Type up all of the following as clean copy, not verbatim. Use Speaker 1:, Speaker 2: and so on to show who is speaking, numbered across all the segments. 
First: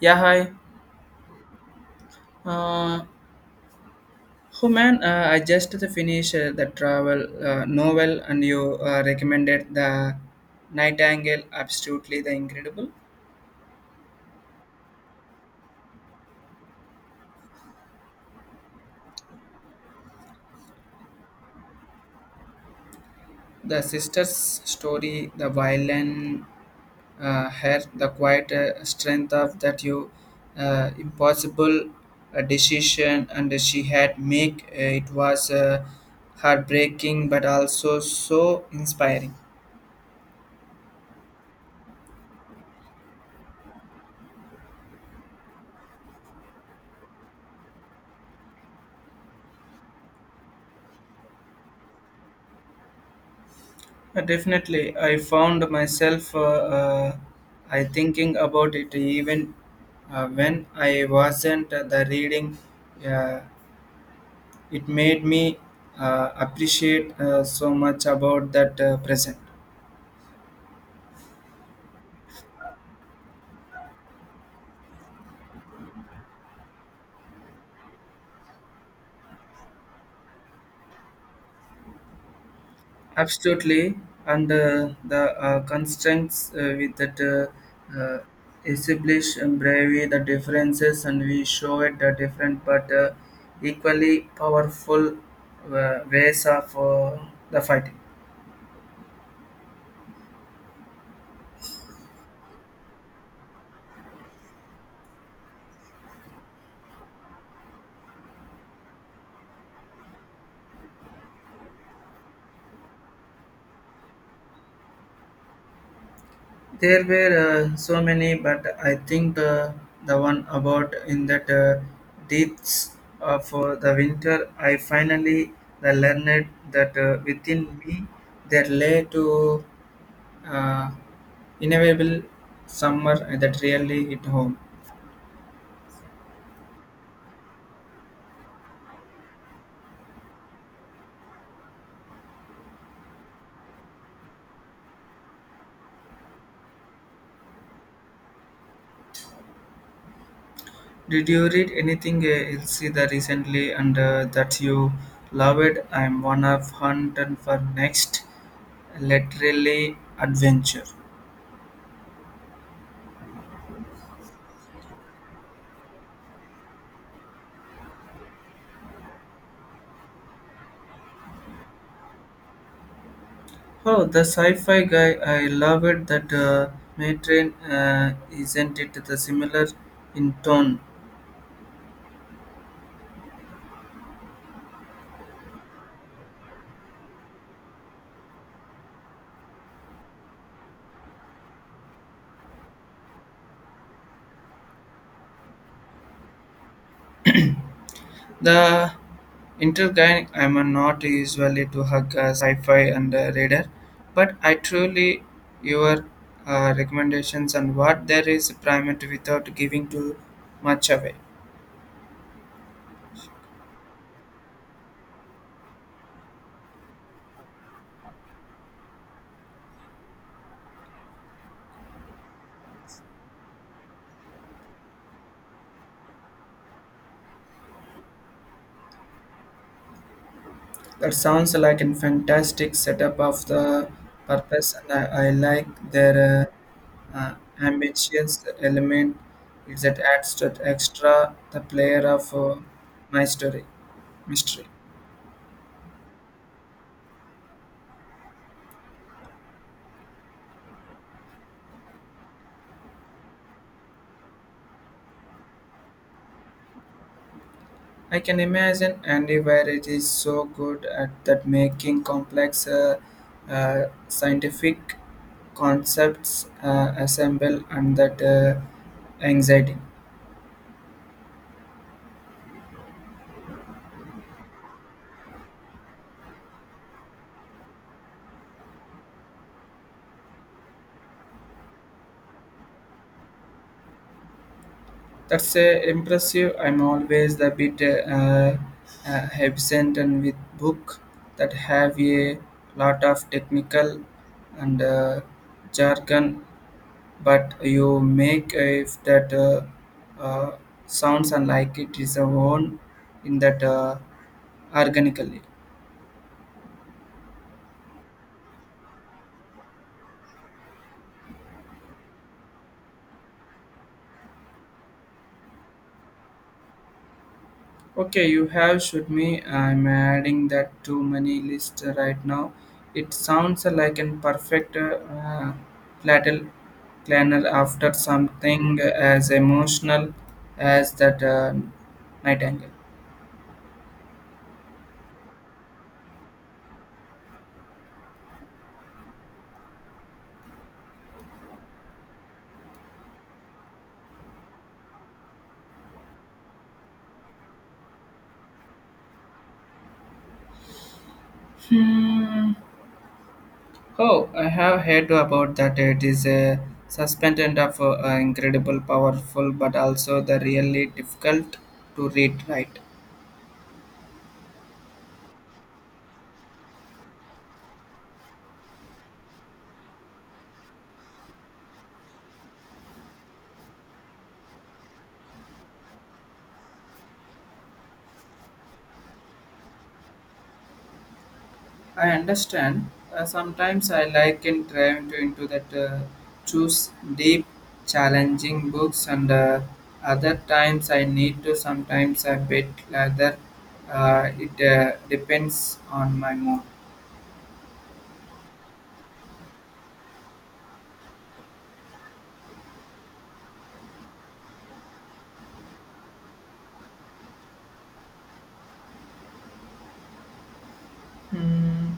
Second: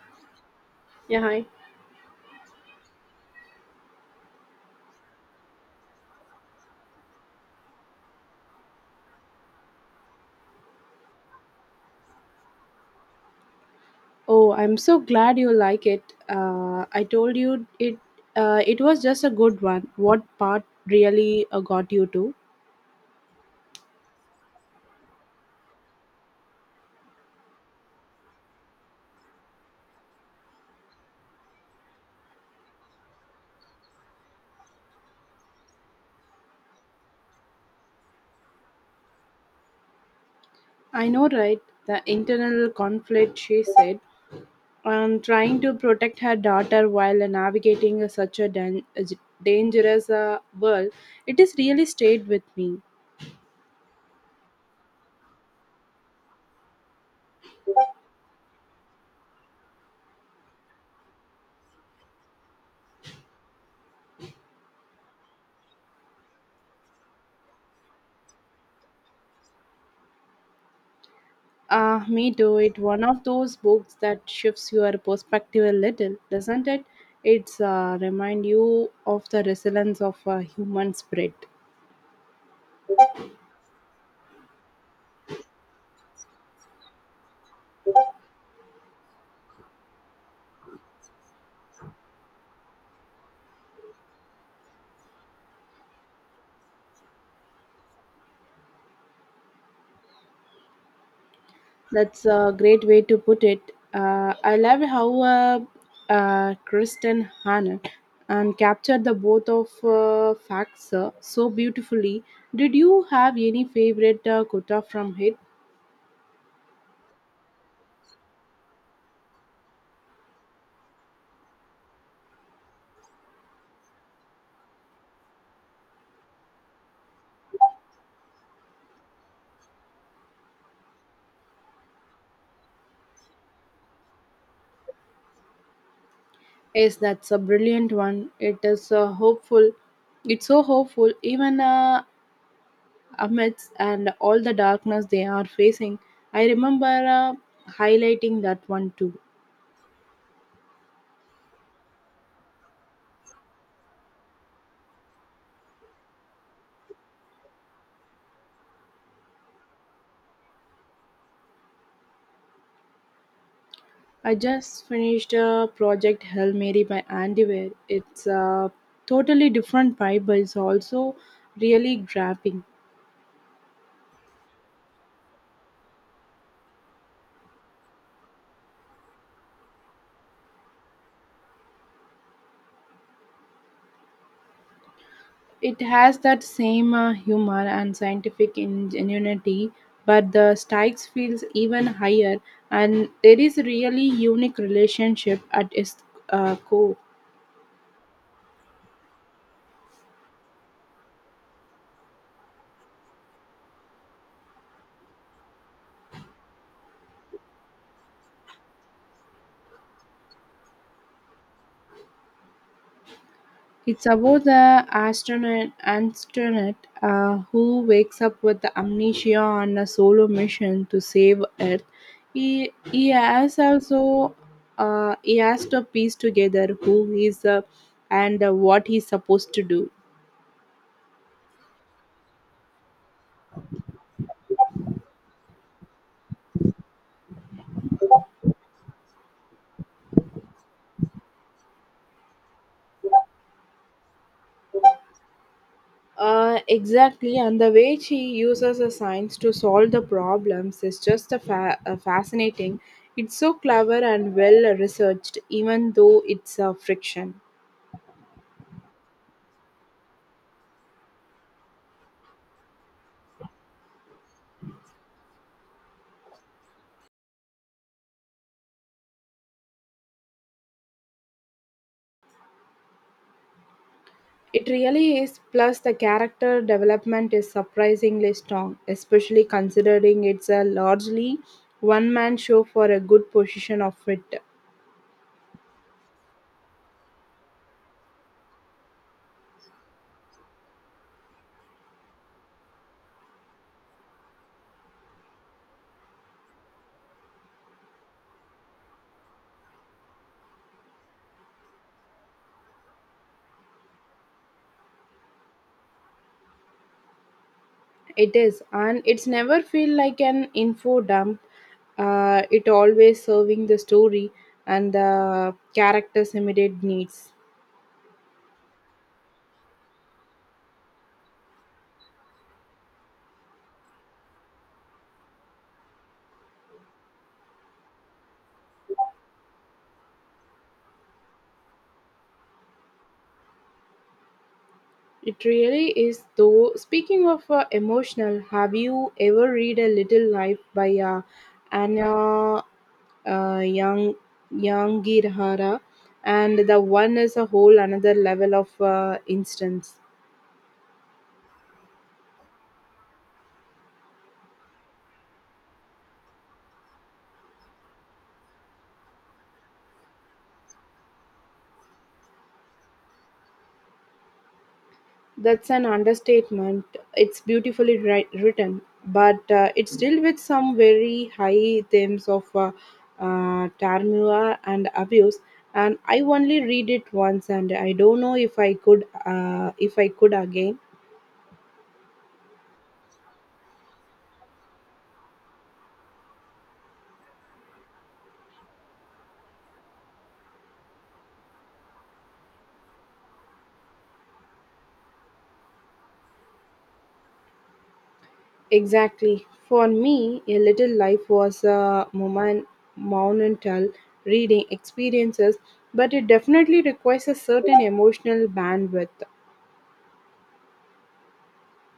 Speaker 1: Yeah, hi.
Speaker 2: Yeah, hi.
Speaker 1: Uh, oh man, I just finished the travel novel, and you recommended the Nightingale. Absolutely, the incredible.
Speaker 2: Oh, I'm so glad you like it. I told you it. It was just a good one. What part really got you to?
Speaker 1: The sister's story, the violin, her the quiet strength of that you impossible decision, and she had make. It was heartbreaking, but also so inspiring.
Speaker 2: I know, right? The internal conflict. She said, on trying to protect her daughter while navigating such a dangerous world. It has really stayed with me.
Speaker 1: Definitely, I found myself I thinking about it even when I wasn't the reading. Uh, it made me appreciate so much about that present.
Speaker 2: Ah, me too. It one of those books that shifts your perspective a little, doesn't it? It's remind you of the resilience of a human spirit.
Speaker 1: Absolutely, and the constraints with that establish and bravery, the differences, and we show it the different but equally powerful ways of the fighting.
Speaker 2: That's a great way to put it. I love how Kristen Hanna and captured the both of facts so beautifully. Did you have any favorite quota from it?
Speaker 1: There were so many, but I think the one about in that depths of the winter, I finally the learned that within me there lay to uh, inevitable summer that really hit home.
Speaker 2: Yes, that's a brilliant one. It is hopeful. It's so hopeful. Even amidst and all the darkness they are facing. I remember highlighting that one too.
Speaker 1: Did you read anything else either recently and that you loved? I'm one of hunt and for next literally adventure.
Speaker 2: I just finished Project Hail Mary by Andy Weir. It's a totally different vibe, but it's also really grabbing.
Speaker 1: Oh, the sci-fi guy! I love it. That Matron isn't it the similar in tone?
Speaker 2: It has that same humor and scientific ingenuity, but the stakes feels even higher, and there is a really unique relationship at its core.
Speaker 1: The intergang. I'm a not usually to hug a sci-fi and a reader, but I truly your recommendations and what there is primate without giving too much away.
Speaker 2: It's about the astronaut who wakes up with amnesia on a solo mission to save Earth. He has also he has to piece together who he is and what he's supposed to do.
Speaker 1: That sounds like a fantastic setup of the purpose, and I like their uh, ambitious element is that adds to the extra the player of my story mystery.
Speaker 2: Exactly, and the way she uses the science to solve the problems is just a fascinating. It's so clever and well researched, even though it's a friction.
Speaker 1: I can imagine Andy Warhol is so good at that making complex scientific concepts assemble and that anxiety.
Speaker 2: It really is. Plus, the character development is surprisingly strong, especially considering it's a largely one man show for a good portion of it.
Speaker 1: That's impressive. I'm always a bit absent and with book that have a lot of technical and jargon, but you make if that uh, sounds unlike it is a own in that organically.
Speaker 2: It is, and it's never feel like an info dump. It always serving the story and the character's immediate needs.
Speaker 1: Okay, you have should me. I'm adding that to many list right now. It sounds like a perfect platter planner after something as emotional as that night angle.
Speaker 2: It really is, though. Speaking of emotional, have you ever read A Little Life by Anna Yang Yangirhara, and the one is a whole another level of instance.
Speaker 1: Hmm. Oh, I have heard about that. It is a suspended of incredible, powerful, but also the really difficult to read. Right.
Speaker 2: That's an understatement. It's beautifully written, but it's still with some very high themes of turmoil and abuse. And I only read it once, and I don't know if I could again.
Speaker 1: I understand. Sometimes I like and trying to into that choose deep, challenging books, and other times I need to. Sometimes I bet rather. It depends on my mood.
Speaker 2: Exactly. For me, A Little Life was a moment, monumental reading experiences, but it definitely requires a certain emotional bandwidth.
Speaker 1: Hmm.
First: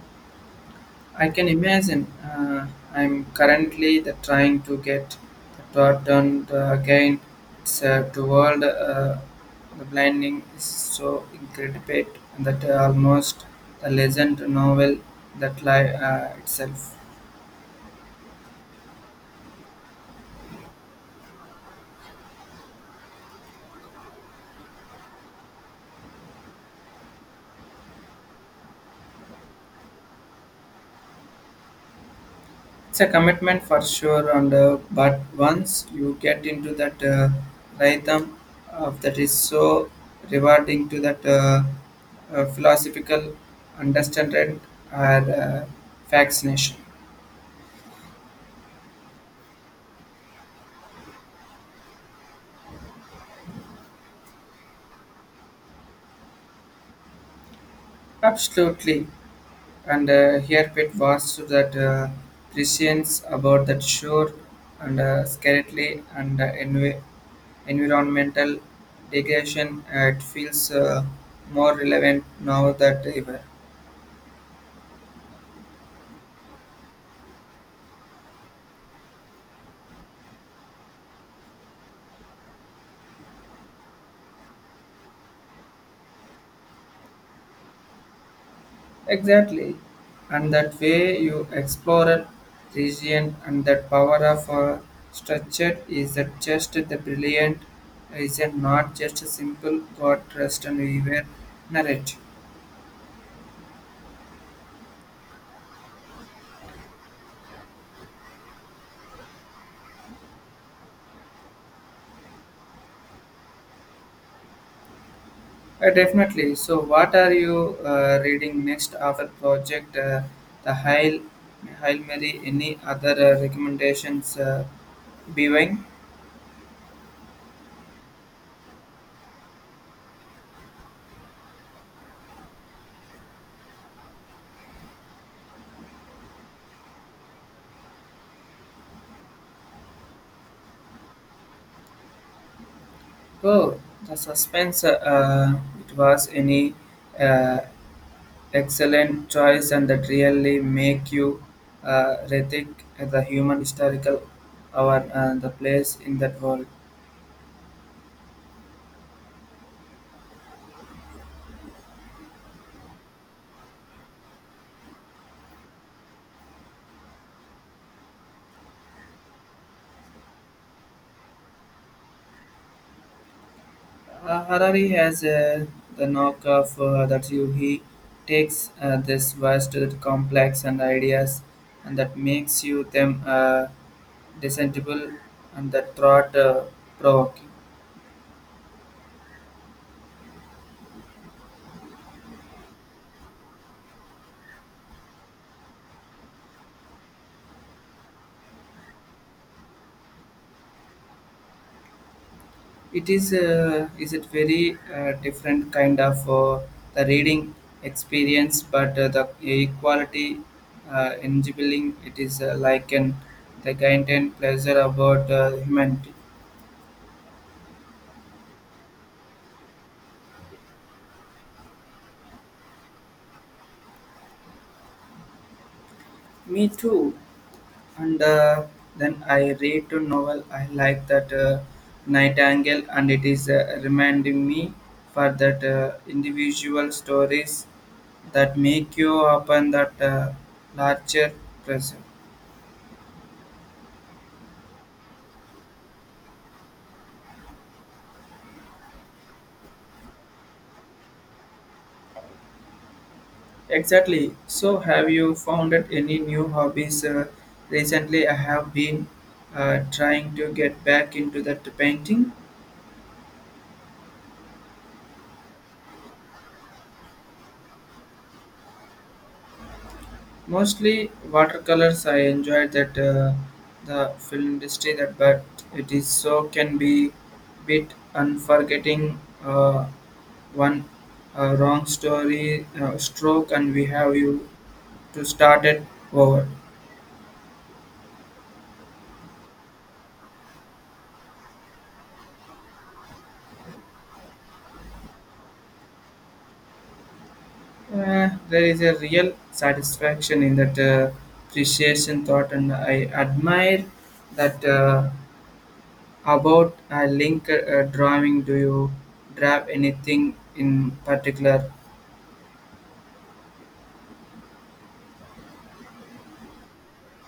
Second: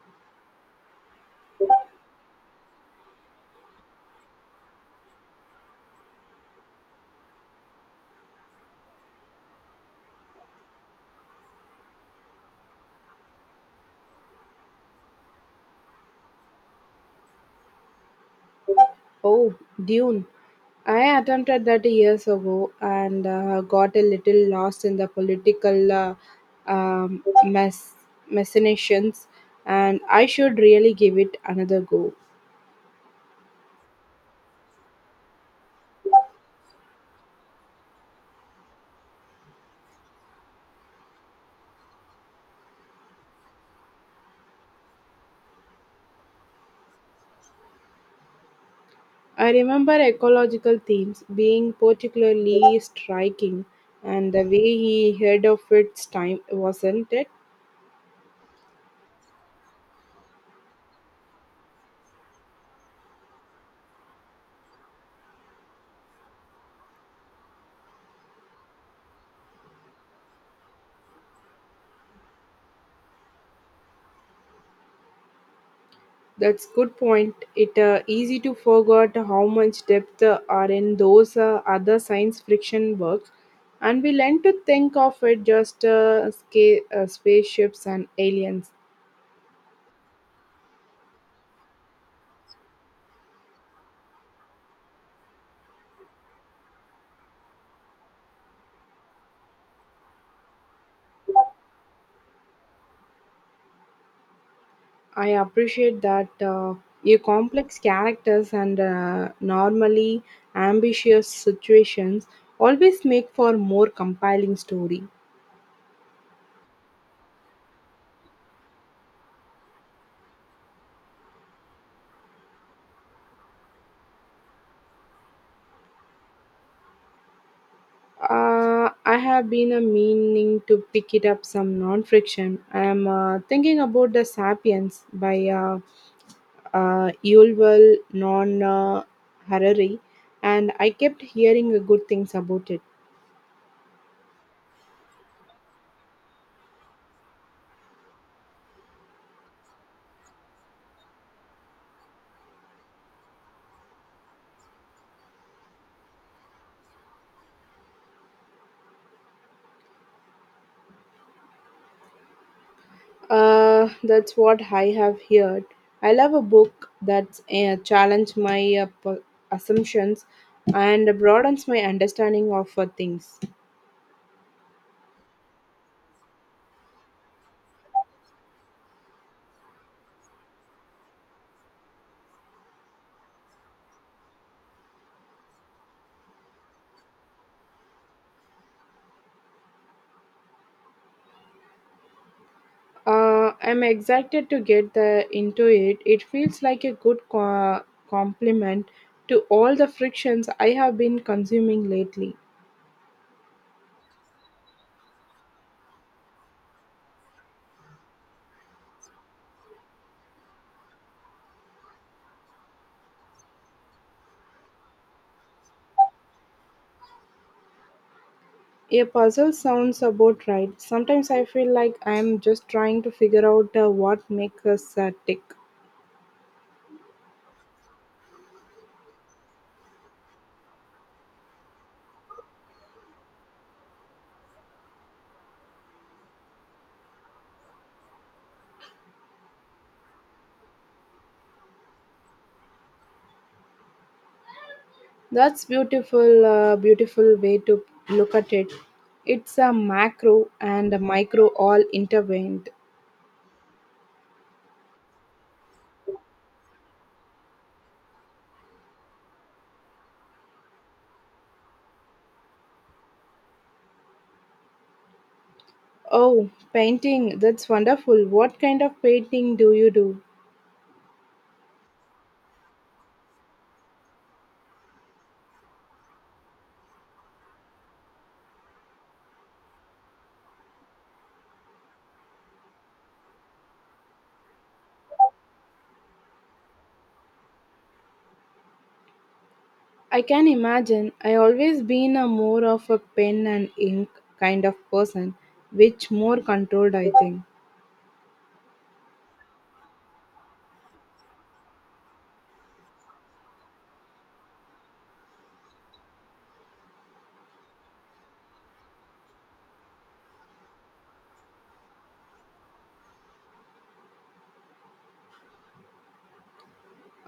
Speaker 1: I can imagine. I'm currently the, trying to get the plot done again. It's the world, the blinding is so incredible that almost the legend novel that lie itself.
Speaker 2: Oh, Dune. I attempted that years ago and got a little lost in the political mess, machinations, and I should really give it another go.
Speaker 1: It's a commitment for sure, and but once you get into that rhythm, that is so rewarding to that philosophical understanding and fascination.
Speaker 2: I remember ecological themes being particularly striking, and the way he heard of its time, wasn't it?
Speaker 1: Absolutely, and here Pit was to that prescience about that shore and scarcely and envi- environmental degradation. It feels more relevant now that ever.
Speaker 2: That's good point. It easy to forget how much depth are in those other science friction works, and we learn to think of it just spaceships and aliens.
Speaker 1: Exactly. And that way you explore a region and that power of a structure is that just the brilliant is it not just a simple God trust and we were narrative.
Speaker 2: I appreciate that a complex characters and normally ambitious situations always make for more compelling story.
Speaker 1: Definitely. So what are you reading next after project the Hail Mary any other recommendations being?
Speaker 2: I have been a meaning to pick it up some non-fiction. I am thinking about the *Sapiens* by Yuval Non Harari, and I kept hearing good things about it.
Speaker 1: Oh the suspense it was any uh, Excellent choice, and that really make you rethink the human historical our the place in that world.
Speaker 2: That's what I have heard. I love a book that challenges my assumptions and broadens my understanding of things.
Speaker 1: Harari has the knock of that you he takes this vast complex and ideas, and that makes you them discernible and that thought provoking.
Speaker 2: I'm excited to get the, into it. It feels like a good complement to all the frictions I have been consuming lately.
Speaker 1: It is it very different kind of the reading experience, but the equality enabling it is like an the content pleasure about humanity.
Speaker 2: A puzzle sounds about right. Sometimes I feel like I'm just trying to figure out what makes us tick.
Speaker 1: Me too. And then I read a novel. I like that Nightingale, and it is reminding me for that individual stories that make you open that larger present.
Speaker 2: That's beautiful, beautiful way to look at it. It's a macro and a micro all intervened.
Speaker 1: Exactly. So, have you found out any new hobbies? Recently, I have been trying to get back into that painting.
Speaker 2: Oh, painting, that's wonderful. What kind of painting do you do?
Speaker 1: Mostly watercolors. I enjoyed that the film industry that, but it is so can be bit unforgetting. One wrong story stroke, and we have you to start it over.
Speaker 2: I can imagine. I always been a more of a pen and ink kind of person, which more controlled I think.
Speaker 1: There is a real satisfaction in that appreciation thought, and I admire that about a link drawing. Do you draw anything in particular?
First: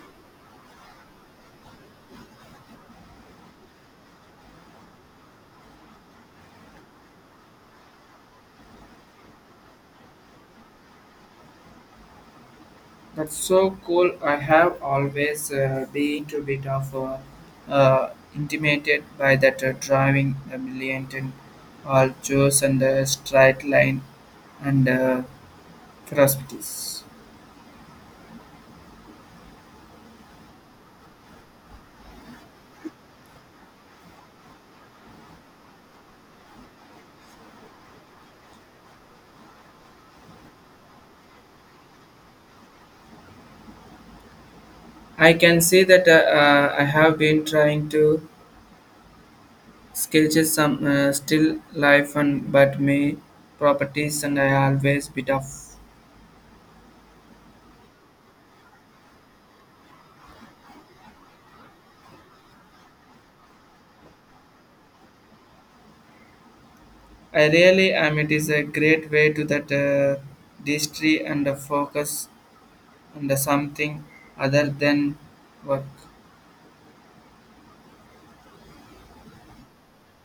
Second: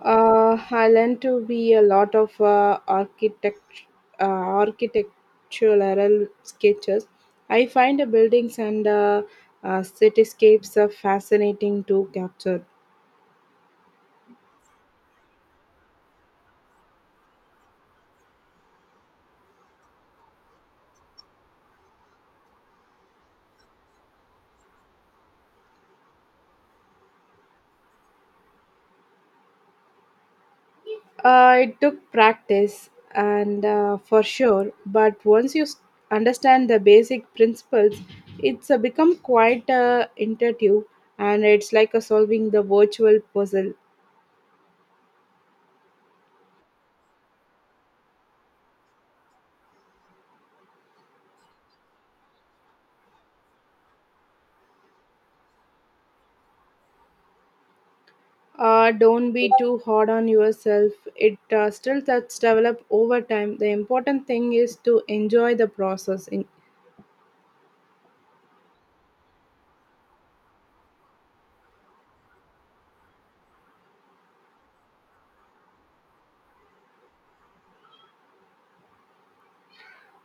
Speaker 2: I learned to be a lot of architect, uh, architectural sketches. I find the buildings and cityscapes are fascinating to capture.
Speaker 1: That's so cool. I have always been to a bit of intimidated by that drawing the million and all choice and the straight line and philosophies.
Speaker 2: It took practice, and for sure, but once understand the basic principles, it's become quite intuitive, and it's like a solving the virtual puzzle.
Speaker 1: I can say that I have been trying to sketch some still life and but my properties and I always bit of.
Speaker 2: Don't be too hard on yourself. It still that's develop over time. The important thing is to enjoy the process. In
Speaker 1: I really am. It is a great way to that distry and focus on the something other than work.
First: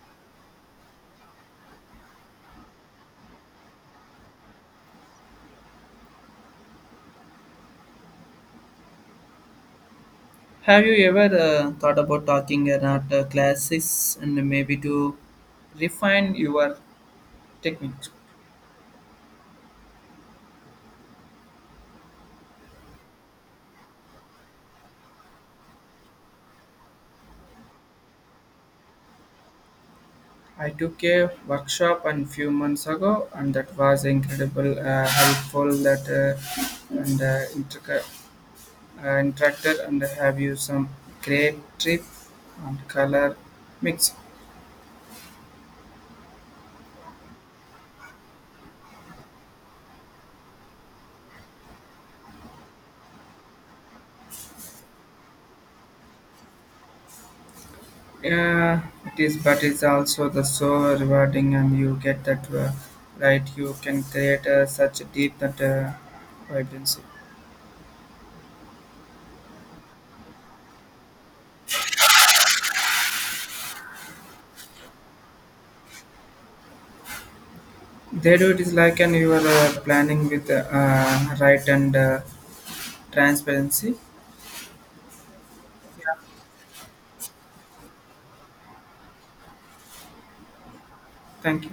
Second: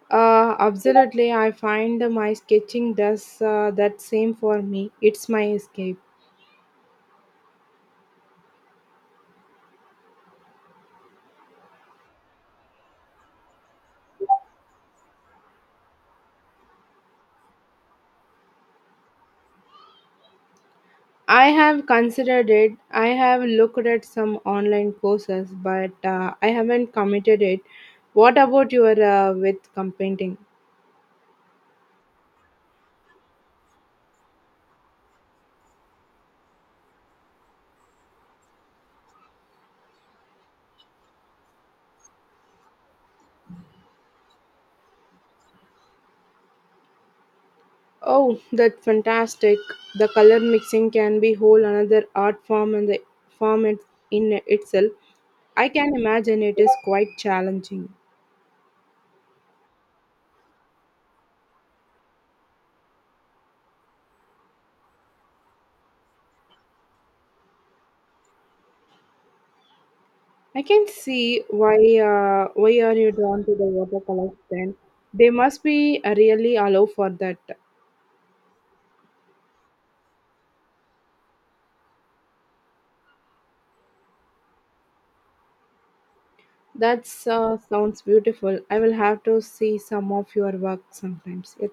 Speaker 2: absolutely, I find my sketching does that same for me. It's my escape.
Speaker 1: Have you ever thought about talking about classes and maybe to refine your technique?
Speaker 2: I have considered it. I have looked at some online courses, but I haven't committed it. What about your with competing?
Speaker 1: I took a workshop a few months ago, and that was incredible, helpful that and interacted and have you some great trip and color mix.
Speaker 2: Oh, that's fantastic. The color mixing can be whole another art form and the form it, in itself. I can imagine it is quite challenging.
Speaker 1: Uh, it is, but it's also the so rewarding, and you get that right. You can create such a deep that vibrancy.
Speaker 2: I can see why are you drawn to the watercolors then? They must be really allow for that.
Speaker 1: They do it is like an you are planning with right and transparency.
Speaker 2: That sounds beautiful. I will have to see some of your work sometimes.
Speaker 1: Thank
Speaker 2: Yeah,
Speaker 1: you.